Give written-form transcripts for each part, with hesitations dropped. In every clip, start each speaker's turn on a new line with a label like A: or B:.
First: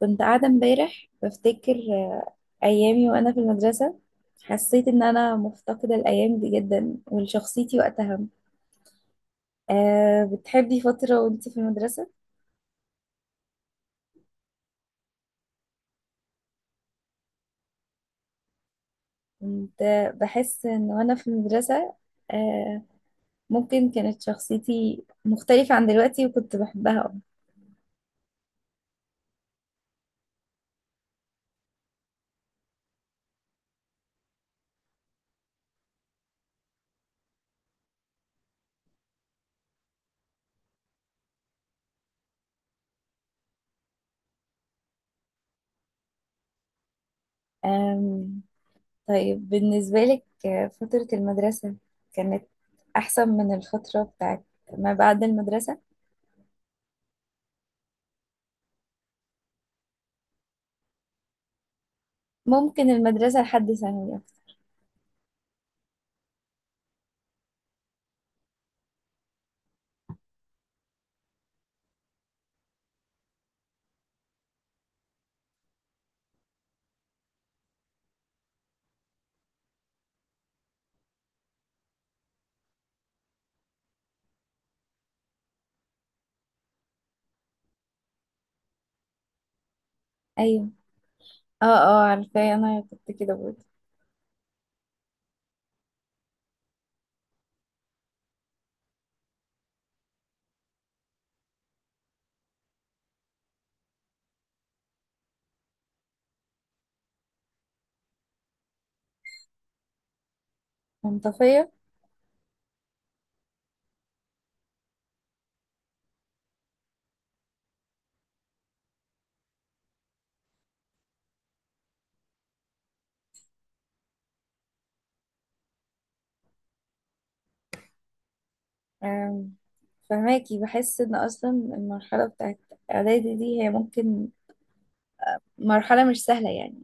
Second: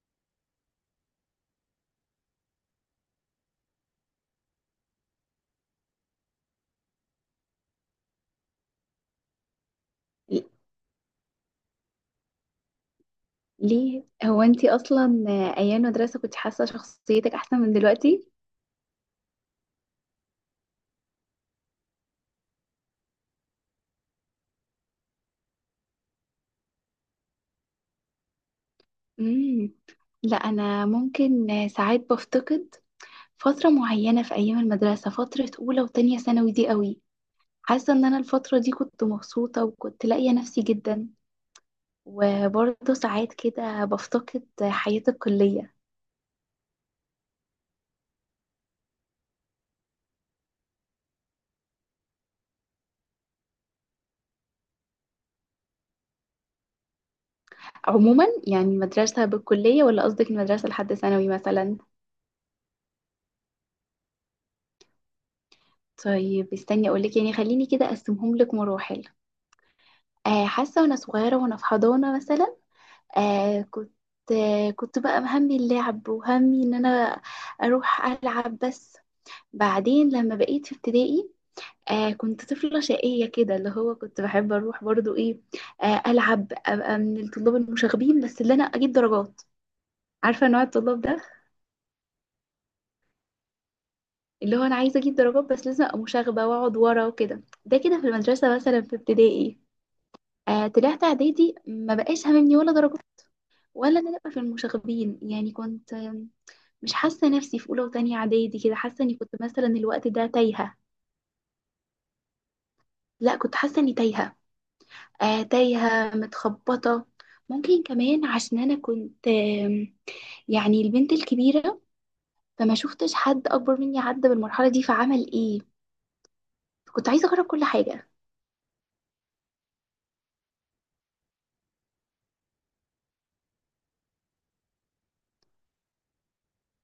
A: كنت قاعدة امبارح بفتكر أيامي وأنا في المدرسة. حسيت إن أنا مفتقدة الأيام دي جدا ولشخصيتي وقتها. أه بتحبي فترة وأنت في المدرسة؟
B: ليه هو انتي اصلا ايام المدرسه كنت حاسه شخصيتك احسن من دلوقتي؟
A: كنت بحس إن وأنا في المدرسة أه ممكن كانت شخصيتي مختلفة عن دلوقتي وكنت بحبها.
B: امم. لا انا ممكن ساعات بفتقد فتره معينه في ايام المدرسه، فتره اولى وتانية ثانوي دي قوي. حاسه ان انا الفتره دي كنت مبسوطه وكنت لاقيه نفسي جدا، وبرضه ساعات كده بفتقد حياه الكليه.
A: أم، طيب بالنسبة لك فترة المدرسة كانت أحسن من الفترة بتاعت ما بعد المدرسة؟
B: عموما يعني مدرسه بالكليه ولا قصدك المدرسه لحد ثانوي مثلا؟
A: ممكن المدرسة لحد ثانوي.
B: طيب استني اقولك، يعني خليني كده اقسمهم لك مراحل. حاسة وأنا صغيرة وأنا في حضانة مثلا، آه كنت كنت بقى همي اللعب وهمي إن أنا أروح ألعب بس. بعدين لما بقيت في ابتدائي، كنت طفلة شقية كده، اللي هو كنت بحب أروح برضو إيه، ألعب أبقى من الطلاب المشاغبين بس اللي أنا أجيب درجات. عارفة نوع
A: أيوة،
B: الطلاب ده؟
A: اه اه عارفاه، انا كنت كده برضه
B: اللي هو أنا عايزة أجيب درجات بس لازم أبقى مشاغبة وأقعد ورا وكده، ده كده في المدرسة مثلا في ابتدائي. طلعت إعدادي ما بقاش هاممني ولا درجات ولا انا ابقى في المشاغبين، يعني مش حاسه نفسي في اولى وتانية اعدادي كده، حاسه اني كنت مثلا الوقت ده تايهه.
A: منطفية.
B: لا كنت حاسه اني تايهه، تايهه متخبطه. ممكن كمان عشان انا كنت يعني البنت الكبيره، فما شفتش حد اكبر مني عدى بالمرحله دي، فعمل ايه؟ كنت عايزه اجرب كل حاجه.
A: آم، فهماكي، بحس ان اصلا المرحلة بتاعت اعدادي دي هي ممكن مرحلة مش سهلة يعني.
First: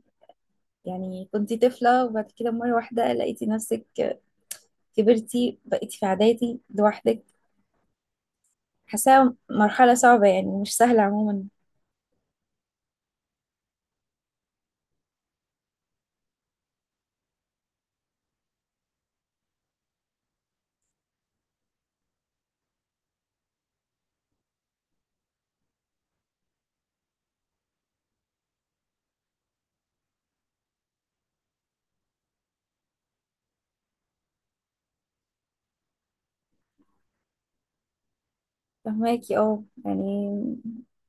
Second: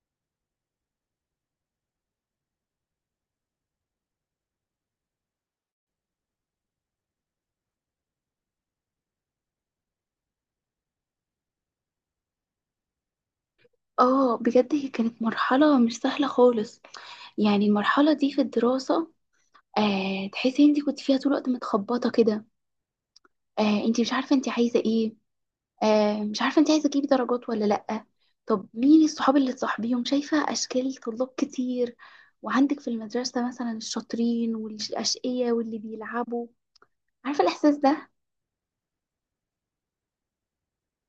A: يعني كنتي طفلة وبعد كده مرة واحدة لقيتي نفسك كبرتي بقيتي في اعدادي لوحدك. حاساها مرحلة صعبة يعني مش سهلة عموما.
B: اه بجد هي كانت مرحله مش سهله خالص، يعني المرحله دي في الدراسه، تحسي انت كنت فيها طول الوقت متخبطه كده، انت مش عارفه انت عايزه ايه، مش عارفة انت عايزة تجيبي درجات ولا لأ. طب مين الصحاب اللي تصاحبيهم؟ شايفة أشكال طلاب كتير وعندك في المدرسة مثلا الشاطرين والأشقية واللي بيلعبوا. عارفة الإحساس ده؟
A: فهماكي اه يعني،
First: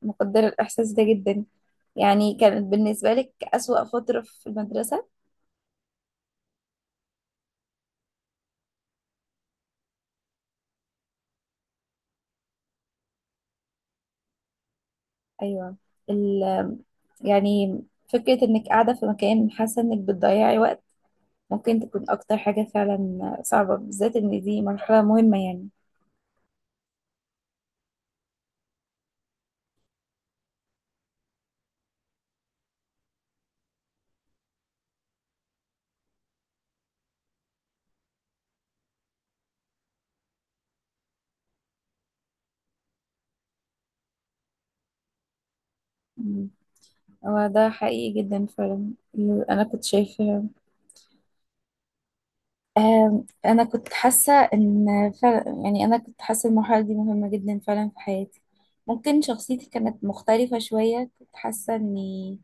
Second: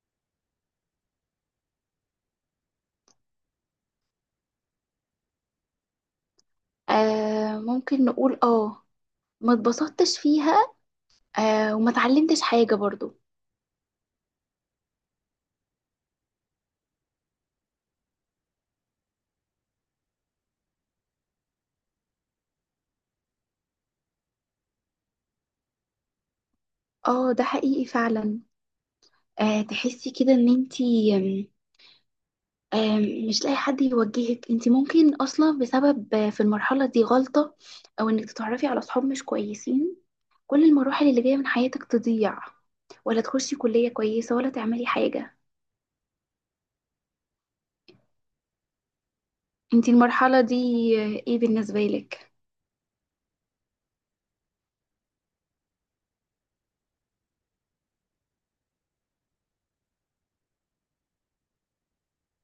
A: مقدرة الاحساس ده جدا. يعني كانت بالنسبة لك اسوأ فترة في المدرسة؟
B: ممكن نقول اه، ما اتبسطتش فيها، وما اتعلمتش حاجة برضو.
A: ايوه. يعني فكرة إنك قاعدة في مكان حاسة إنك بتضيعي وقت ممكن تكون أكتر حاجة فعلا صعبة، بالذات إن دي مرحلة مهمة يعني.
B: اه ده حقيقي فعلا، تحسي كده ان انتي مش لاقي حد يوجهك، انت ممكن اصلا بسبب في المرحله دي غلطه او انك تتعرفي على اصحاب مش كويسين، كل المراحل اللي جايه من حياتك تضيع، ولا تخشي كليه كويسه ولا تعملي حاجه.
A: مم. هو ده حقيقي جدا فعلا. أنا كنت
B: انت المرحله
A: شايفة.
B: دي ايه بالنسبه لك؟
A: أنا كنت حاسة إن فعلا، يعني أنا كنت حاسة المرحلة دي مهمة جدا فعلا في حياتي. ممكن شخصيتي كانت مختلفة شوية. كنت حاسة إني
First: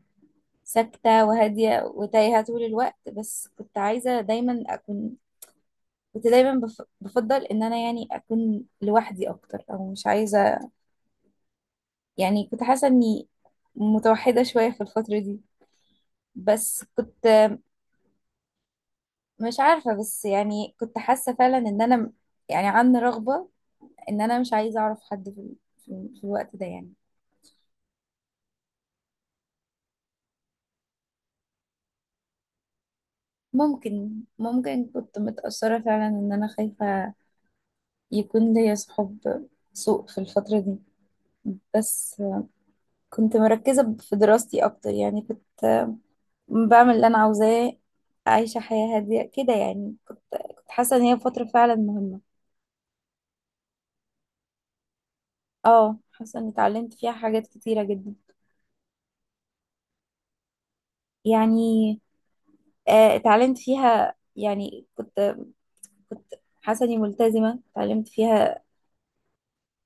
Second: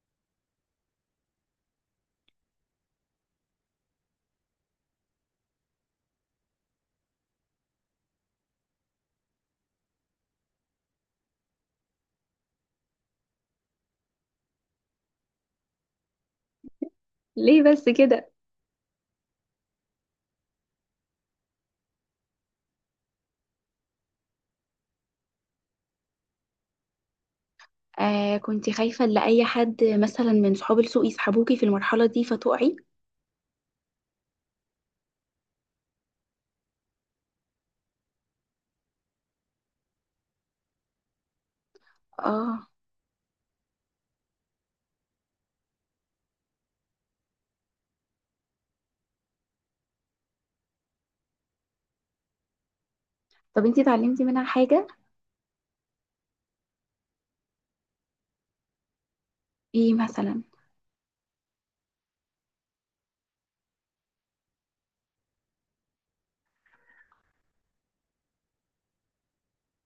A: ساكتة وهادية وتايهة طول الوقت، بس كنت عايزة دايما أكون. كنت دايما بفضل ان انا يعني اكون لوحدي اكتر او مش عايزه. يعني كنت حاسه اني متوحده شويه في الفتره دي. بس كنت
B: ليه بس كده؟
A: مش عارفه، بس يعني كنت حاسه فعلا ان انا يعني عندي رغبه ان انا مش عايزه اعرف حد في الوقت ده يعني.
B: كنت خايفه ان اي حد مثلا من صحاب السوق يسحبوكي في المرحله دي فتقعي.
A: ممكن كنت متاثره فعلا ان انا خايفه يكون ليا صحاب سوء في الفتره دي. بس
B: اه،
A: كنت مركزه في دراستي اكتر يعني. بعمل اللي انا عاوزاه، عايشه حياه هاديه كده. يعني كنت حاسه ان هي فتره فعلا مهمه.
B: طب انت اتعلمتي منها حاجه؟
A: اه، حاسه اني اتعلمت فيها حاجات كتيره جدا.
B: ايه مثلا؟
A: يعني اتعلمت فيها، يعني كنت حاسه اني ملتزمه. اتعلمت فيها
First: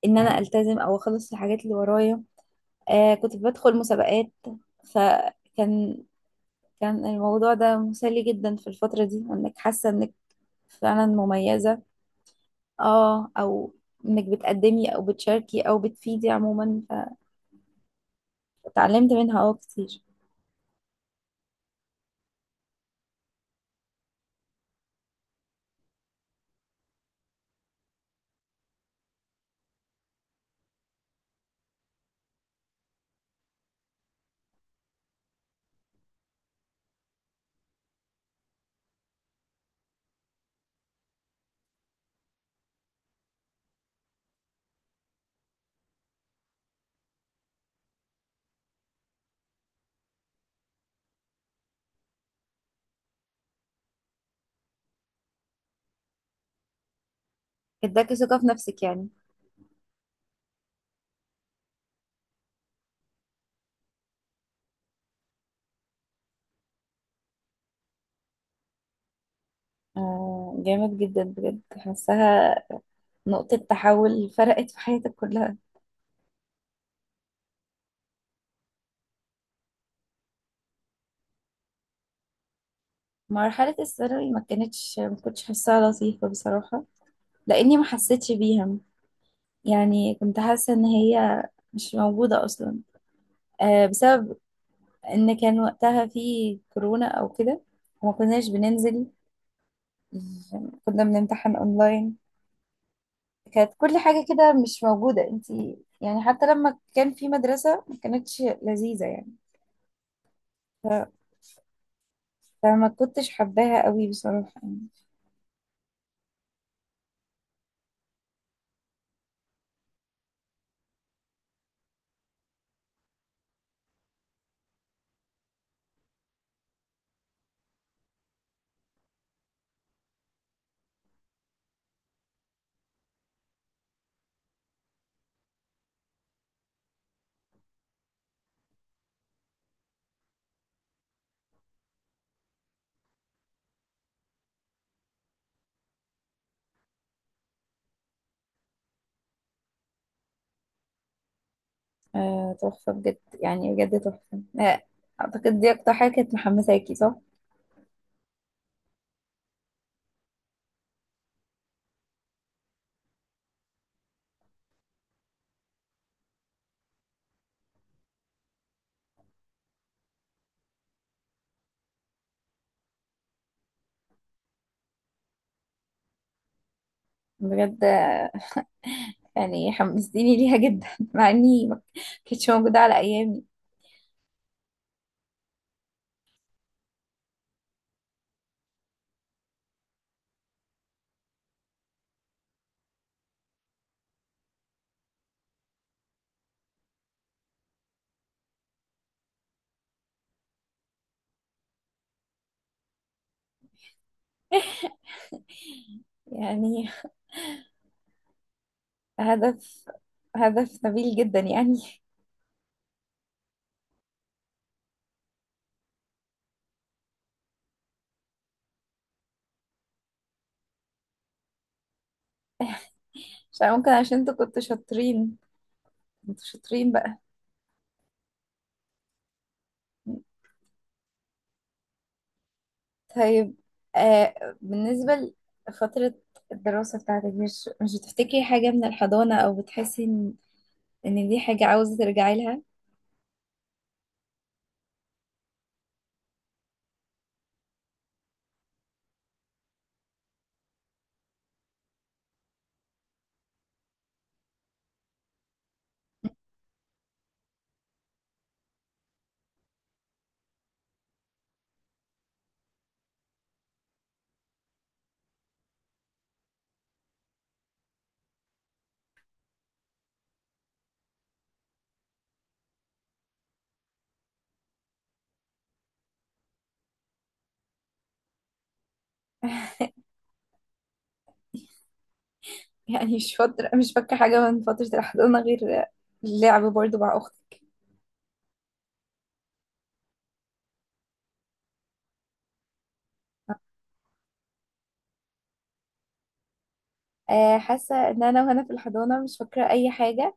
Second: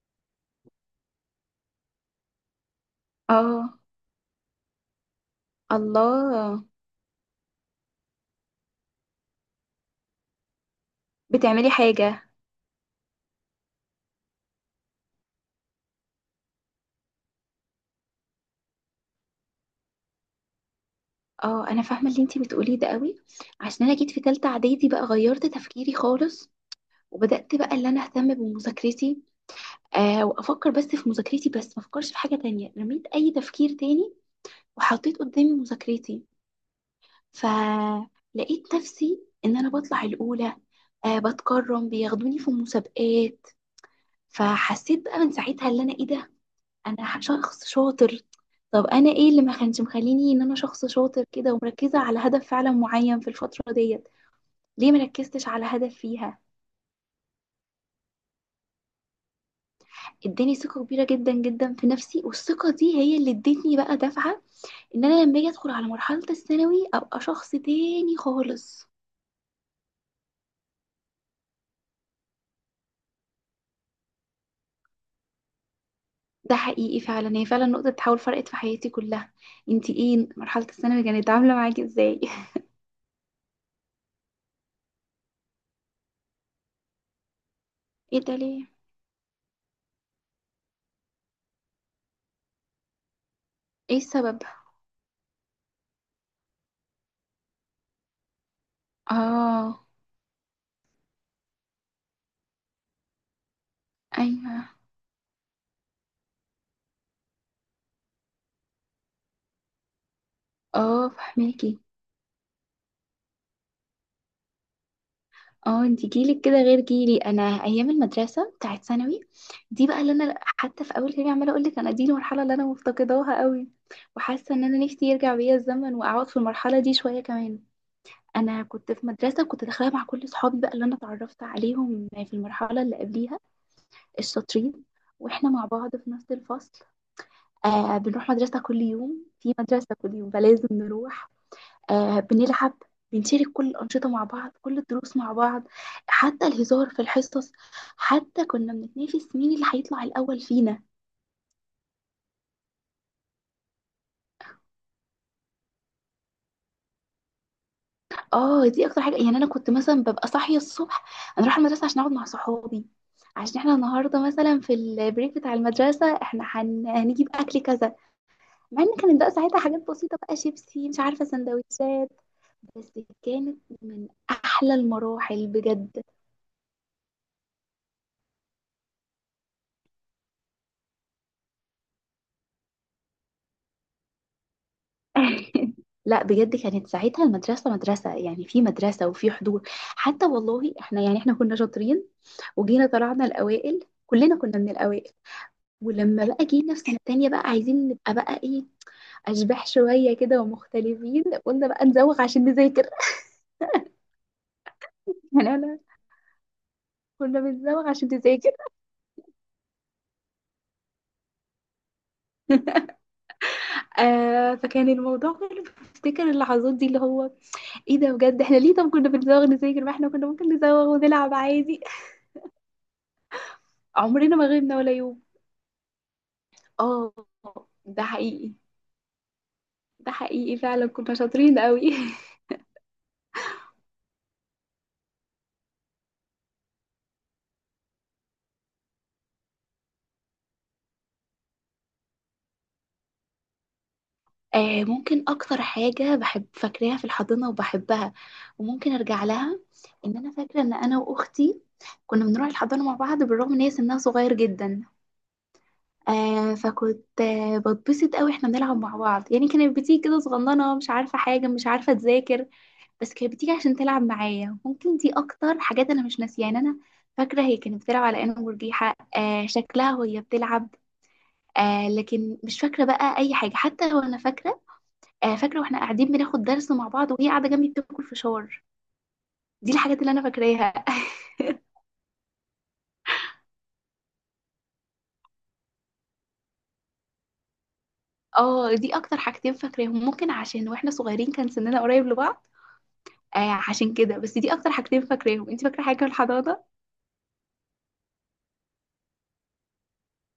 A: ان انا التزم او اخلص الحاجات اللي ورايا. كنت بدخل
B: اه.
A: مسابقات. فكان
B: الله.
A: كان الموضوع ده مسلي جدا في الفتره دي، انك حاسه انك فعلا
B: بتعملي
A: مميزه.
B: حاجه؟
A: اه، او انك بتقدمي او بتشاركي او بتفيدي عموما. فتعلمت منها اه كتير.
B: اه انا فاهمه اللي انتي بتقوليه ده قوي، عشان انا جيت في تالتة اعدادي بقى غيرت تفكيري خالص، وبدات بقى اللي انا اهتم بمذاكرتي، وافكر بس في مذاكرتي، بس ما افكرش في حاجه تانية، رميت اي تفكير تاني وحطيت قدامي مذاكرتي. فلقيت نفسي ان انا بطلع الاولى، بتكرم بياخدوني في المسابقات. فحسيت بقى من ساعتها اللي انا ايه ده، انا شخص شاطر. طب انا ايه اللي ما كانش مخليني ان انا شخص شاطر كده ومركزه على هدف فعلا معين في الفتره ديت؟ ليه مركزتش على هدف فيها؟
A: اداكي ثقة في نفسك يعني.
B: اداني ثقة كبيرة جدا جدا في نفسي، والثقة دي هي اللي ادتني بقى دفعة، ان انا لما اجي ادخل على مرحلة الثانوي ابقى شخص تاني خالص.
A: آه، جامد جدا بجد. حاساها نقطة تحول فرقت في حياتك كلها.
B: ده حقيقي فعلا، هي فعلا نقطة تحول فرقت في حياتي كلها. انتي ايه مرحلة الثانوي كانت عاملة معاكي ازاي؟
A: مرحلة الثانوي ما كانتش، ما كنتش حاساها لطيفة بصراحة، لأني ما
B: ايه
A: حسيتش
B: ده ليه؟
A: بيها. يعني كنت حاسة إن هي مش موجودة أصلا،
B: ايه
A: بسبب
B: السبب؟
A: ان كان وقتها في كورونا او كده وما كناش بننزل.
B: اه،
A: كنا بنمتحن اونلاين. كانت كل حاجة كده
B: ايوه،
A: مش موجودة. انتي يعني حتى لما كان في مدرسة ما كانتش لذيذة يعني.
B: اه
A: ف-
B: فهماكي،
A: فما كنتش حباها قوي بصراحة يعني.
B: اه. انتي جيلك كده غير جيلي، انا ايام المدرسة بتاعت ثانوي دي بقى اللي انا، حتى في اول كلامي عماله اقول لك انا دي المرحله اللي انا مفتقداها قوي، وحاسه ان انا نفسي يرجع بيا الزمن واقعد في المرحله دي شويه كمان. انا كنت في مدرسه كنت داخلها مع كل صحابي بقى، اللي انا اتعرفت عليهم في المرحله اللي قبليها، الشاطرين، واحنا مع بعض في نفس الفصل، بنروح مدرسه كل يوم، في مدرسه كل يوم فلازم نروح، بنلعب، بنشارك كل الأنشطة مع بعض، كل الدروس مع بعض، حتى الهزار في الحصص، حتى كنا بنتنافس مين اللي هيطلع الأول فينا.
A: تحفة بجد، يعني بجد تحفة. اعتقد دي اكتر حاجة كانت محمساكي، صح؟
B: اه دي اكتر حاجه، يعني انا كنت مثلا ببقى صاحيه الصبح، انا اروح المدرسه عشان اقعد مع صحابي، عشان احنا النهارده مثلا في البريك بتاع المدرسه احنا هنجيب اكل كذا. مع ان كانت بقى ساعتها حاجات بسيطه بقى، شيبسي مش عارفه سندوتشات، بس كانت من احلى المراحل بجد.
A: بجد، يعني حمستيني ليها جدا مع اني ما كانتش موجودة على ايامي.
B: لا بجد، كانت ساعتها المدرسه مدرسه، يعني في مدرسه وفي حضور، حتى والله احنا يعني احنا كنا شاطرين، وجينا طلعنا الاوائل كلنا كنا من الاوائل. ولما بقى جينا في سنة تانية بقى عايزين نبقى بقى ايه، أشباح شوية كده ومختلفين، قلنا بقى نزوغ عشان نذاكر يعني أنا
A: يعني
B: كنا بنزوغ عشان نذاكر،
A: هدف، هدف نبيل جدا يعني.
B: فكان الموضوع كله بفتكر اللحظات دي اللي هو ايه ده، بجد احنا ليه؟ طب كنا بنزوغ نذاكر، ما احنا كنا ممكن نزوغ ونلعب عادي.
A: مش عارفة، ممكن عشان انتوا
B: عمرنا ما
A: كنتوا
B: غبنا ولا يوم.
A: شاطرين. انتوا شاطرين
B: اه
A: بقى.
B: ده حقيقي، ده حقيقي فعلا كنا شاطرين قوي
A: طيب، آه بالنسبة لفترة الدراسة بتاعتك، مش بتفتكري حاجة من الحضانة او بتحسي ان ان دي حاجة عاوزة ترجعي لها؟
B: ممكن اكتر حاجه بحب فاكراها في الحضانه وبحبها، وممكن ارجع لها، ان انا فاكره ان انا واختي كنا بنروح الحضانه مع بعض، بالرغم ان هي سنها صغير جدا، فكنت بتبسط قوي، احنا بنلعب مع بعض، يعني كانت بتيجي كده صغننه، مش عارفه حاجه، مش عارفه تذاكر، بس كانت بتيجي عشان تلعب معايا، ممكن دي اكتر حاجات انا مش ناسيها يعني. انا فاكره هي كانت بتلعب على انه مرجيحه، شكلها وهي بتلعب، لكن مش فاكره بقى اي حاجه، حتى وانا فاكره واحنا قاعدين بناخد درس مع بعض وهي قاعده جنبي بتاكل فشار. دي الحاجات اللي انا فاكراها.
A: يعني مش فترة، مش فاكرة حاجة من فترة الحضانة غير اللعب برضو مع أختي.
B: اه دي اكتر حاجتين فاكراهم، ممكن عشان واحنا صغيرين كان سننا قريب لبعض، عشان كده بس دي اكتر حاجتين فاكراهم، انت فاكره حاجه في الحضانه؟
A: حاسة إن أنا وأنا في الحضانة مش فاكرة أي حاجة،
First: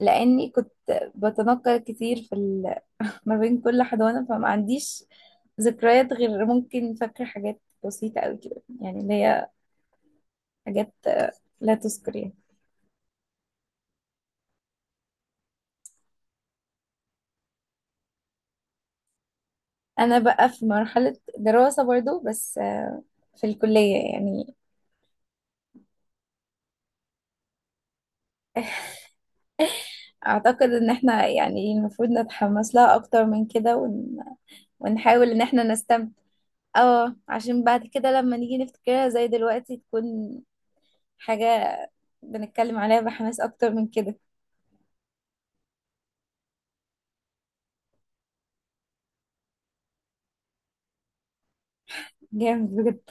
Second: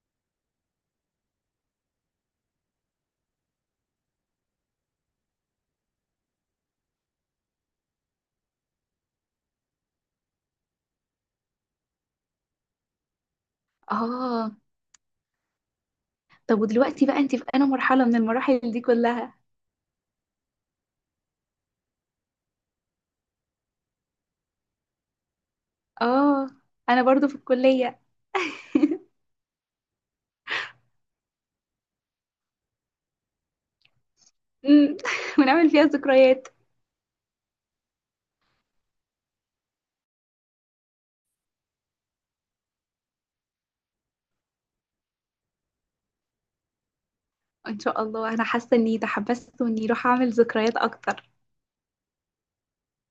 A: لاني كنت بتنقل كتير ما بين كل حضانه، فما عنديش ذكريات، غير ممكن فاكره حاجات بسيطه قوي كده، يعني اللي هي حاجات لا تذكر يعني.
B: اه، طب ودلوقتي بقى انت في انا مرحله من المراحل دي كلها؟
A: انا بقى في مرحله دراسه برضو، بس في الكليه يعني.
B: اه انا برضو في الكليه.
A: اعتقد ان احنا يعني المفروض نتحمس لها اكتر من كده
B: أمم.
A: ونحاول ان احنا
B: بنعمل فيها
A: نستمتع.
B: ذكريات،
A: اه، عشان بعد كده لما نيجي نفتكرها زي دلوقتي تكون حاجه بنتكلم عليها بحماس اكتر من كده.
B: ان شاء الله انا حاسه اني تحمست واني راح اعمل ذكريات اكتر.
A: جامد بجد.